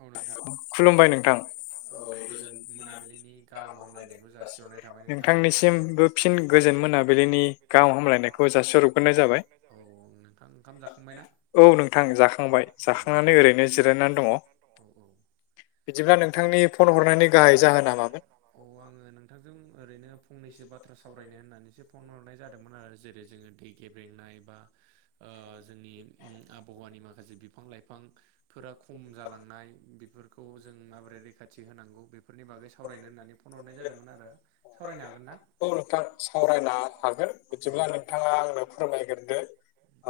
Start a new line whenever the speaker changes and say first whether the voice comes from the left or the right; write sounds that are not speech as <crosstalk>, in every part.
right: औ नोंथां खुलुमबाय नोंथां औ गोजोन मोनाबिलिनि गाहाम हामलायनायखौ जासि नाय थाब नोंथां।
left: नोंथांनिसिमबो फिन गोजोन मोनाबिलिनि गाहाम हामलायनायखौ जासिहरग्रोनाय जाबाय
right: औं नोंथां ओंखाम जाखांबाय ना?
left: औ नोंथां जाखांबाय जाखांनानै ओरैनो जिरायनानै दङ।
right: <inaudible>
left: बिदिब्ला नोंथांनि फन हरनायनि गाहाय जाहोना मामोन?
right: औ आङो नोंथांजों ओरैनो फंनैसो बाथ्रा सावरायनो होननानैसो फन हरनाय जादोंमोन आरो जेरै जोङो दै गेब्रेंनाय बा ओ जोंनि उम आबहावानि माखासे बिफां लाइफां फोरा खम जालाङो। बेफोरखौ जों माबोरै रैखाथि होनांगौ बेफोरनि बागै सावरायनो होननानै फन हरनाय जादोंमोन आरो सावरायनो हागोन ना।
left: औ नोंथां सावरायनो हागोन बिदिब्ला
right: औ
left: नोंथाङा आंनो फोरमायग्रोदो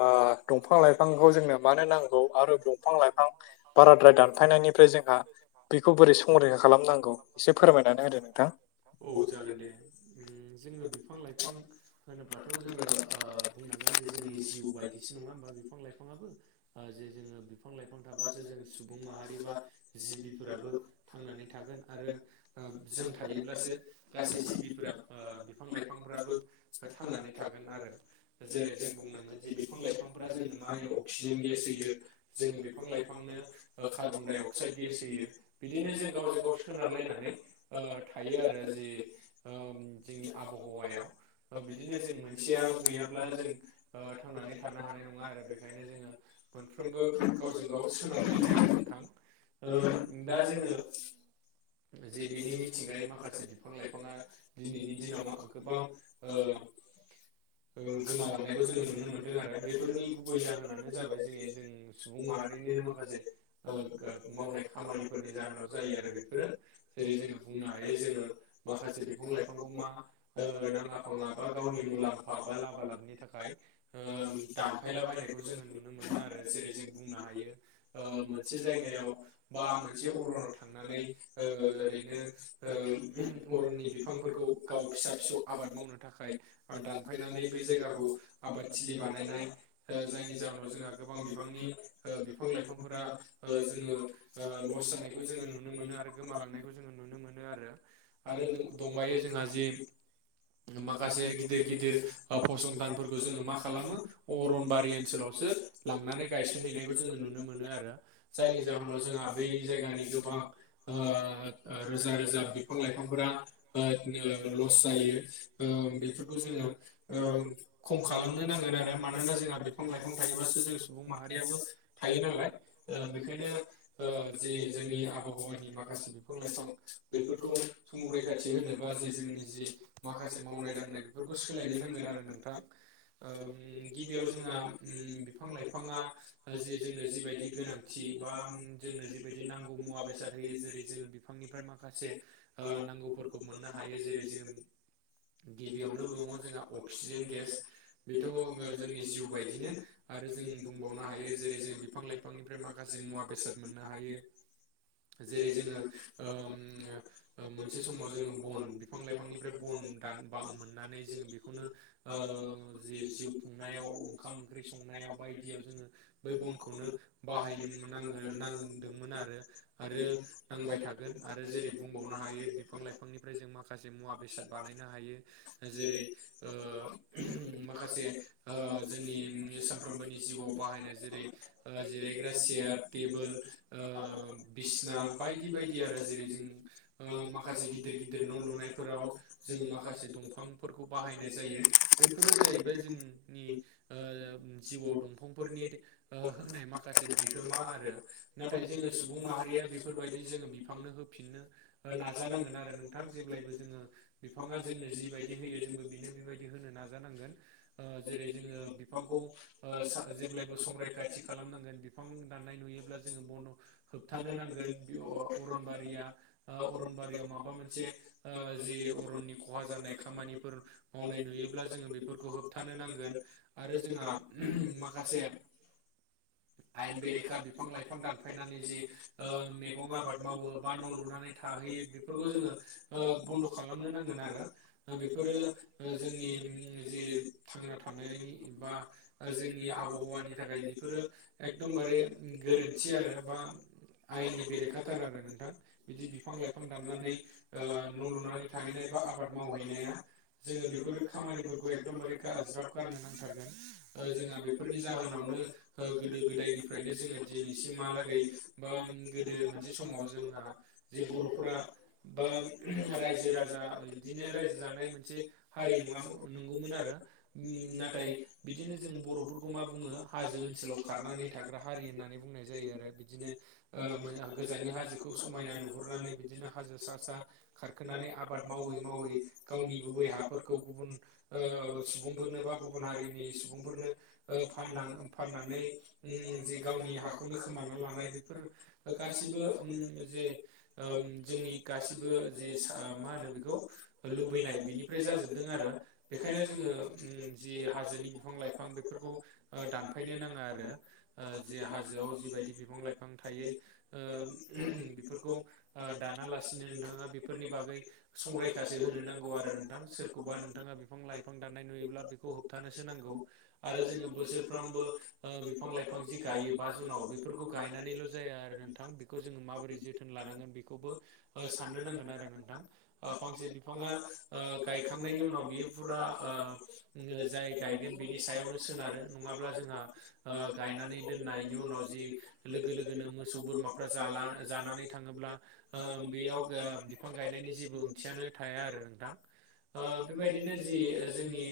left: ओ
right: औ
left: दंफां लाइफांखौ जोंनो मानो नांगौ आरो दंफां लाइफां बाराद्राय दानफायनायनिफ्राय जोंहा बेखौ बोरै संरैखा खालामनांगौ एसे फोरमायनानै होदो नोंथां।
right: औ जागोन दे ओं जोङो बिफां लाइफां होनोब्लाथ' जोङो ओ बुंनांगोन जे जोंनि जिउ बायदिसो नङा होमबा बिफां लाइफाङाबो ओ जे जोङो बिफां लाइफां थाबासो जों सु सुबुं माहारि बा जिबिफोराबो थांनानै थागोन आरो ओ जों थायोब्लासो गासै जिबिफोरा ओ बिफां लाइफांफ्राबो थांनानै थागोन आरो जेरै जों बुंनांगोन जे बिफां लाइफांफोरा जोंनो मा होयो अक्सिजेन गेस होयो। जोङो बिफां-लाइफांनो कार्बनडाय अक्साइड गेस होयो बिदिनो जों गावजों गाव सोनारलायनानै ओ थायो आरो जि ओम जोंनि आबहावायाव ओ बिदिनो जो जों मोनसेया गैयाब्ला जों थांनानै थानो हानाय नङा आरो बेखायनो जोङो मोनफ्रोमबो गावजों गाव सोनारलायनाय आरो नोंथां ओ दा जोङो जे बिनि मिथिंगानि माखासे बिफां लाइफाङा दिनैनि दिनाव मा गोबां ओ गोमालांनायखौ जोङो नुनो मोन्दों आरो बेफोरनि गुबै जाहोनानो जाबाय जेरै जों सुबुं माहारिनिनो माखासे ओ मावनाय खामानिफोरनि जाहोनाव जायो आरो बेफोरो। जेरै जोङो बुंनो हायो जोङो माखासे बिफां लाइफांखौ मा ओ नाङा फाङा बा गावनि मुलाम्फा बा लाबा लाबनि थाखाय ओ दानफायला बायनायखौ जोङो नुनो मोनो आरो जेरै जों बुंनो हायो ओ मोनसे मोनसे जायगायाव बा मोनसे अरनाव थांनानै ओ ओरैनो ओ अरननि बिफांफोरखौ गाव फिसा फिसौ आबाद मावनो थाखाय। दानफायनानै बे जायगाखौ आबादथिलि बानायनाय ओ जायनि जाहोनाव जोंहा गोबां बिबांनि ओ बिफां लाइफांफोरा। जोङो लस जानायखौ जोङो नुनो मोनो आरो गोमालांनायखौ जोङो नुनो मोनो आरो आरो दंबायो जोंहा जे माखासे गिदिर गिदिर ओ फसंथानफोरखौ जोङो मा खालामो अरनबारि ओनसोलावसो लांनानै गायसनहैनायखौ जोङो नुनो मोनो आरो जायनि जाहोनाव जोंहा बै जायगानि गोबां ओ रोजा रोजा बिफां लाइफांफोरा ओ <unintelligible> लस जायो ओ बेफोरखौ जोङो ओ खम खालामनो नांगोन आरो मानोना जोंहा बिफां लाइफां थायोबासो जों सुबुं माहारियाबो थायो नालाय। ओ बेखायनो ओ जि जोंनि आबहावानि माखासे बिफां लाइफां बेफोरखौ संरैखाथि होनोबा जे जोंनि जि माखासे मावनाय दांनाय बेफोरखौ सोलायनो नांगोन आरो नोंथां। ओम गिबियाव जोंहा ओम बिफां लाइफाङा जे जोंनो जिबायदि गोनां थि बा ओम जोंनो जिबायदि नांगौ मुवा बेसाद होयो जेरै जोङो बिफांनिफ्राय माखासे ओ नांगौफोरखौ मोननो हायो जेरै जोङो गिबियावनो दङ' जोंहा अक्सिजेन गेस बेथ' जोंनि जिउ बायदिनो आरो जों बुंबावनो हायो जेरै जोङो बिफां लाइफांनि माखासे मुवा बेसाद मोननो हायो। जेरै जोङो ओम ओ मोनसे समाव जोङो बन बि फां लाइफांनिफ्राय बन दानोबा मोननानै जों बेखौनो ओ जि जिउ खुंनायाव ओंखाम ओंख्रि संनायाव बायदियाव जोङो बै बनखौनो बाहायनो नांगोन नांदोंमोन आरो आरो नांबाय थागोन आरो जेरै बुंबावनो हायो बिफां लाइफांनिफ्राय जों माखासे मुवा बेसाद बानायनो हायो। जेरै ओ <unintelligible> माखासे ओ जोंनि सानफ्रोमबोनि जिउआव बाहायनाय जेरै ओ जिरायग्रा चेयार टेबोल ओ बिसिना बायदि बायदि आरो जेरै जों ओ मा खासे गिदिर गिदिर न' लुनायफोराव जोङो माखासे दंफांफोरखौ बाहायनाय जायो। बैफोरो जाहैबाय जोंनि ओ जिउआव दंफांफोरनि ओ होनाय मा खासे बिहोमा आरो नाथाय जोङो सुबुं माहारिया बेफोरबायदि जोङो बिफांनो होफिननो ओ नाजानांगोन आरो नोंथां जेब्लायबो जोङो बिफाङा जोंनो जिबायदि होयो जोंबो बिनो बेबायदि होनो नाजानांगोन। ओ जेरै जोङो बिफांखौ ओ जेब्लायबो संरैखाथि खालामनांगोन। बिफां दाननाय नुयोब्ला जोङो बन होबथानो नांगोन बे अरनबारिया ओ अरनबारियाव माबा मोनसे ओ जि अरननि खहा जानाय खामानिफोर मावनाय नुयोब्ला जोङो बेफोरखौ होबथानो नांगोन। आरो जोंहा <unintelligible> माखासे आयेन बेरेखा बिफां लाइफां दानफायनानै जि ओ मेगं आबाद मावो बा न' लुनानै थाहैयो बेफोरखौ जोङो ओ बन्द' खालामनो नांगोन आरो ओ बेफोरो ओ जोंनि जि थांना थानायनि एबा ओ जोंनि आबहावानि थाखाय बेफोरो एकदमबारे गोरोन्थि आरो बा आयेननि बेरेखाथार आरो नोंथां। बिदि बिफां लाइफां दाननानै ओ न' लुनानै थाहैनाय बा आबाद मावहैनाया जोङो बेफोर खामानिफोरखौ एकदमबारे गा ज्राब गारनो नांथारगोन। ओ जोंहा बेफोरनि जाहोनावनो ओ गोदो गोदायनिफ्रायनो जोङो दिनैसिमहालागै बा गोदो मोनसे समाव जोंहा जे बर'फोरा बा रायजो राजा बिदिनो रायजो जानाय मोनसे हारि नङा नंगौमोन आरो उम नाथाय बिदिनो जों बर'फोरखौ मा बुङो हाजो ओनसोलाव खारनानै थाग्रा हारि होननानै बुंनाय जायो आरो बिदिनो ओ मो गोजाननि हाजोखौ समायना नुहुरनानै बिदिनो हाजो सा सा खारखोनानै आबाद मावै मावै गावनि गुबै हाफोरखौ गुबुन ओ सुबुंफोरनोबा गुबुन हारिनि सुबुंफोरनो ओ फाननांगोन फाननानै उम जि गावनि हाखौनो खोमाना लानाय बेफोर गासिबो उम जे ओम जोंनि गासिबो जिस मा होनो बेखौ लुबैनाय बिनिफ्राय जाजोबदों आरो बेखायनो जोङो ओम जि हाजोनि बिफां लाइफां बेफोरखौ ओ दानफायनो नाङा आरो। ओ जे हाजोआव जिबायदि बिफां लाइफां थायो ओ बेफोरखौ ओ दानालासिनो नोंथाङा बेफोरनि बागै संरैखासो होनो नांगौ आरो नोंथां सोरखौबा नोंथाङा बिफां लाइफां दाननाय नुयोब्ला बेखौ होबथानोसो नांगौ। आरो जोङो बोसोरफ्रोमबो ओ बि - बिफां लाइफां जि गायो बा जुनाव बेफोरखौ गायनानैल' जाया आरो नोंथां बेखौ जोङो माबोरै जि जोथोन लानांगोन बेखौबो ओ साननो नांगोन आरो नोंथां। ओ फांसे बिफाङा ओ गायखांनायनि उनाव बियो फुरा ओ ओ जाय गायगोन बिनि सायावनो सोनारो नङाब्ला जोंहा ओ गायनानै दोननायनि उनाव जि लोगो लोगोनो मोसौ बोरमाफ्रा जाला जानानै थाङोब्ला ओ बेयाव गा बिफां गायनायनि जेबो ओंथियानो थाया आरो नोंथां। ओ बेबायदिनो जि जोंनि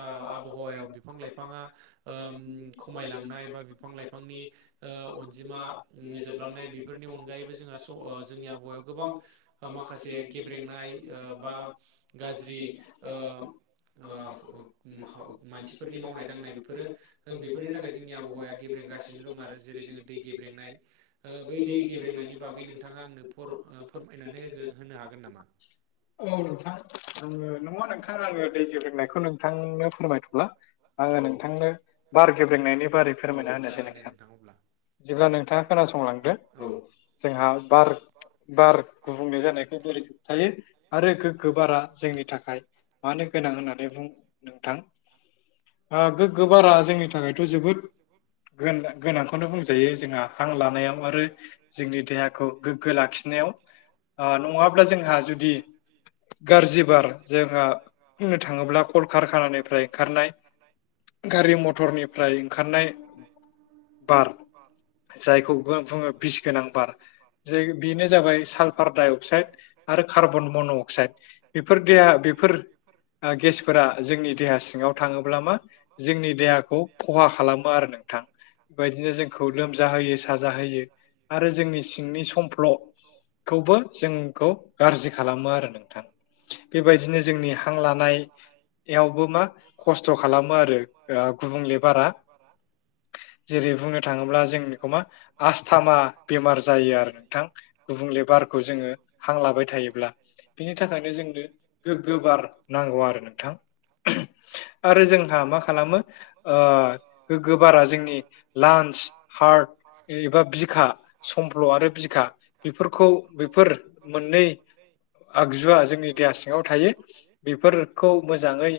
right: ओ आबहावायाव बिफां लाइफाङा ओम खमायलांनाय बा बिफां लाइफांनि ओ अनजिमा जोबलांनाय बेफोरनि अनगायैबो जोंहा स ओ जोंनि आबहायाव गोबां ओ माखासे गेब्रेंनाय ओ बा गाज्रि ओ ओ अफ उम ह मानसिफोरनि मावनाय दांनाय बेफोरो। बेफोरनि थाखाय जोंनि आबहावाया गेब्रेंगासिनो दं आरो जेरै जोङो दै गेब्रेंनाय ओ बै दै गेब्रेंनायनि बागै नोंथाङा आंनो फर ओ फोरमायनानै होगो होनो हागोन नामा?
left: औ नोंथां। ओ - अ नोंथां आङो दै गेब्रेंनायखौ नोंथांनो फोरमायथ'ला आङो
right: औ
left: नोंथांनो बार गेब्रेंनायनि बारै
right: औ
left: फोरमायना होनोसै
right: जागोन दे
left: नोंथां।
right: अब्ला
left: जेब्ला नोंथाङा खोनासंलांदो। औ। जोंहा बार बार गुबुंले जानायखौ बोरै होबथायो आरो गोग्गो बारा जोंनि थाखाय मानो गोनां होननानै बुं नोंथां ओ गोग्गो बारा जोंनि थाखायथ' जोबोद गोन गोनांखौनो बुं दायो जोंहा हां लानायाव आरो जोंनि देहाखौ गोग्गो लाखिनायाव आ नङाब्ला जोंहा जुदि गारजि बार जोंहा बुंनो थाङोब्ला कल-कारखानानिफ्राय ओंखारनाय
right: गारि मटर
left: मथरनिफ्राय ओंखारनाय
right: खारनाय खारनाय बार बार
left: जायखौ गो बुङो बिस गोनां बार जे बेनो जाबाय सालफार डाइ अक्साइड आरो कार्बन मन' अक्साइड बेफोर देया बेफोर ओ गेसफोरा जोंनि देहा सिङाव थाङोब्ला मा जोंनि देहाखौ ख'हा खालामो आरो नोंथां बेबादिनो जोंखौ लोमजाहोयो साजा होयो आरो जोंनि सिंनि समफ्ल' खौबो जोंखौ गाज्रि खालामो आरो नोंथां। बेबायदिनो जोंनि हां लानाय यावबो मा खस्थ' खालामो आरो गुबुंले बारा जेरै बुंनो थाङोब्ला जोंनिखौ मा आस्थामा बेमार जायो आरो नोंथां गुबुंले बारखौ जोङो हां लाबाय थायोब्ला बिनि थाखायनो जोंनो गोग्गो बार नांगौ आरो नोंथां
right: <unintelligible>
left: आरो जोंहा मा खालामो ओ गोग्गो बारा जोंनि लान हार्ट एबा बिखा समफ्ल' आरो बिखा बेफोरखौ बेफोर मोननै आगजुवा जोंनि देहा सिङाव थायो बेफोरखौ मोजाङै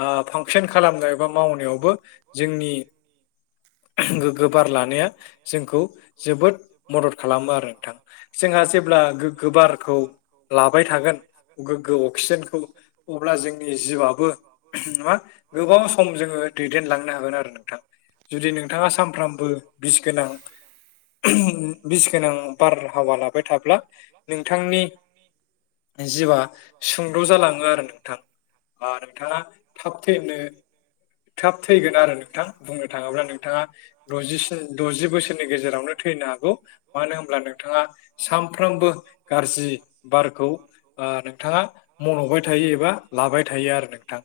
left: ओ फांसन खालामनाय बा मावनायावबो जोंनि गोबार लानाया जोंखौ जोबोद मदद खालामो आरो नोंथां जोंहा जेब्ला गो गोबार खौ लाबाय थागोन गोग्गो अक्सिजेनखौ अब्ला जोंनि जिउआबो नङा गोबाव सम जोङो दैदेनलांनो हागोन आरो नोंथां जुदि नोंथाङा साम फ्रामबो बिस गोनां बिस गोनां बारहावा लाबाय थाब्ला नोंथांनि जिवा सुंद' जालाङो आरो नोंथां ओ नोंथाङा थाब थैनो थाब थैगोन आरो नोंथां बुंनो थाङोब्ला नोंथाङा दजिस्नि द'जि बोसोरनि गेजेरावनो थैनो हागौ मानो होमब्ला नोंथाङा सानफ्रोमबो गारजि बारखौ ओ नोंथाङा मन'बाय थायो एबा लाबाय थायो आरो नोंथां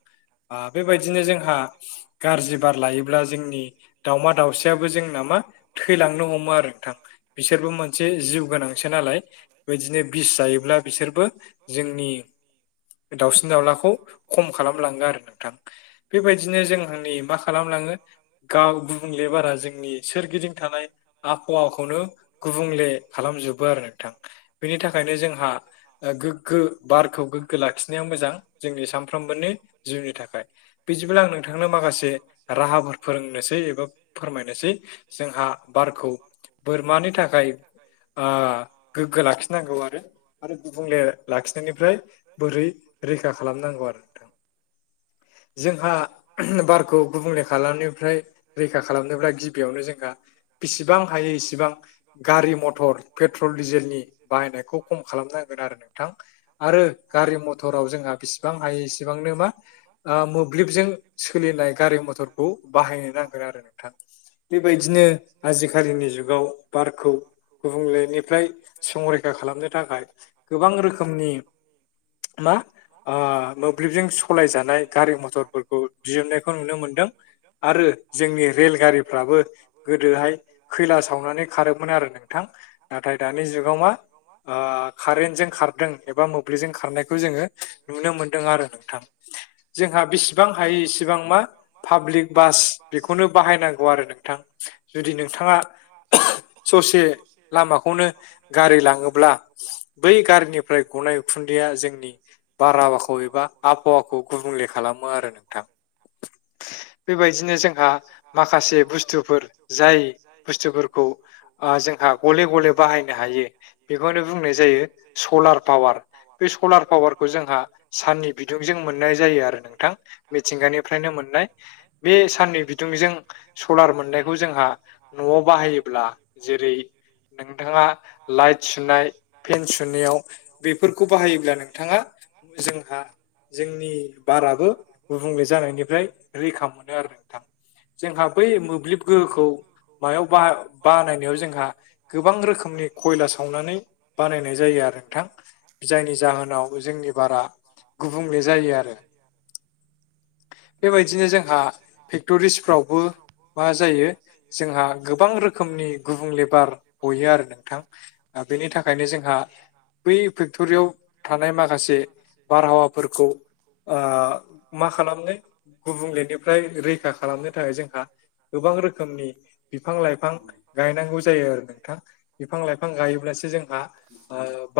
left: आ बेबायदिनो जोंहा गारजि बार लायोब्ला जोंनि दाउमा दावसियाबो जों ना मा थैलांनो ह'मो आरो नोंथां बिसोरबो मोनसे जिउ गोनांसो नालाय बेबायदिनो बिस जायोब्ला बिसोरबो जोंनि दाउसिन-दाउलाखौ खम खालामलाङो आरो नोंथां बेबायदिनो जोंनि मा खालामलाङो गाव गुबुंले बारा जोंनि सोरगिदिं थानाय आबहावाखौनो गुबुंले खालामजोबो आरो नोंथां बेनि थाखायनो जोंहा ओ गोग्गो बारखौ गोग्गो लाखिनाया मोजां जोंनि सानफ्रोमबोनि जिउनि थाखाय बिदिब्ला आं नोंथांनो माखासे राहाफोर फोरोंनोसै एबा फोरमायनोसै जोंहा बारखौ बोरमानि थाखाय ओ गोग्गो लाखिनांगौ आरो आरो गुबुंले लाखिनायनिफ्राय बोरै रैखा खालामनांगौ आरो नोंथां जोंहा बारखौ गुबुंले खालामनिफ्राय रैखा खालामनोब्ला गिबियावनो जोंहा बेसिबां हायो इसिबां गारि मथर पेट्रल दिडिजेलनि बाहायनायखौ खम खालामनांगोन आरो नोंथां आरो गारि मथराव जोंहा बिसि सेबां हायो इसेबांनो मा ओ मोब्लिबजों सोलिनाय गारि मथरखौ बाहायनो नां फोर आरो नोंथां बेबायदिनो आजिखालिनि जुगाव बारखौ गुबुंलेनिफ्राय संरैखा खालामनो थाखाय गोबां रोखोमनि मा ओ मोब्लिबजों स'लायजानाय गारि-मथरफोरखौ दिहुननायखौ नुनो मोनदों आरो जोंनि रेलगारिफ्राबो गोदोहाय खैला सावनानै खारोमोन आरो नोंथां
right: <unintelligible>
left: नाथाय दानि जुगाव मा ओ कारेन्टजों खारदों एबा मोब्लिबजों खारनायखौ जोङो नुनो मोनदों आरो नोंथां जोंहा बेसेबां हायो इसेबां मा पाब्लिक बास बेखौनो बाहायनांगौ आरो नोंथां जुदि नोंथाङा ससे लामाखौनो गारि लाङोब्ला बै गारिनिफ्राय गनाय उखुन्दैया जोंनि बाराबाखौ एबा आबहावाखौ गुबुंले खालामो आरो नोंथां बेबायदिनो जों
right: बिदिनो जोंहा माखासे बुस्थुफोर जाय बुस्थुफोरखौ
left: जोंहा गले गले बाहायनो हायो बेखौनो बुंनाय जायो सलार पावार
right: पावार सलार पावारखौ जोंहा सान्थिनिुं मोननाय जायो
left: मिथिंगानिफ्रायनो मोननाय
right: <unintelligible>
left: जों सलार मोननायखौ जोंहा न'आव बाहायोब्ला जेरै नोंथाङा लाइट सुनाय फेन सुनायाव बेफोरखौ बाहायोब्ला नोंथाङा जोंहा जोंनि बाराबो गुबुंले जानायनिफ्राय रैखा मोनो आरो नोंथां जोंहा बै मोब्लिब गोहोखौ मायाव बानायनायाव जोंहा गोबां रोखोमनि खयला सावनानै बानायनाय जायो आरो नोंथां जायनि जाहोनाव जोंनि बारा गुबुंले जायो आरो बेबायदिनो जोंहा टुरिस्टफ्रावबो मा जायो जोंहा गोबां रोखोमनि गुबुंले बार गयो आरो नोंथां बेनि थाखायनो जोंहा बै फेक्टरियाव थानाय माखासे बारहावाफोरखौ ओ मा खालामनो गुबुंलेनिफ्राय रैखा खालामनो थाखाय जोंहा गोबां रोखोमनि बिफां लाइफां गायनांगौ जायो आरो नोंथां। बिफां लाइफां गायोब्लासो जोंहा ओ बा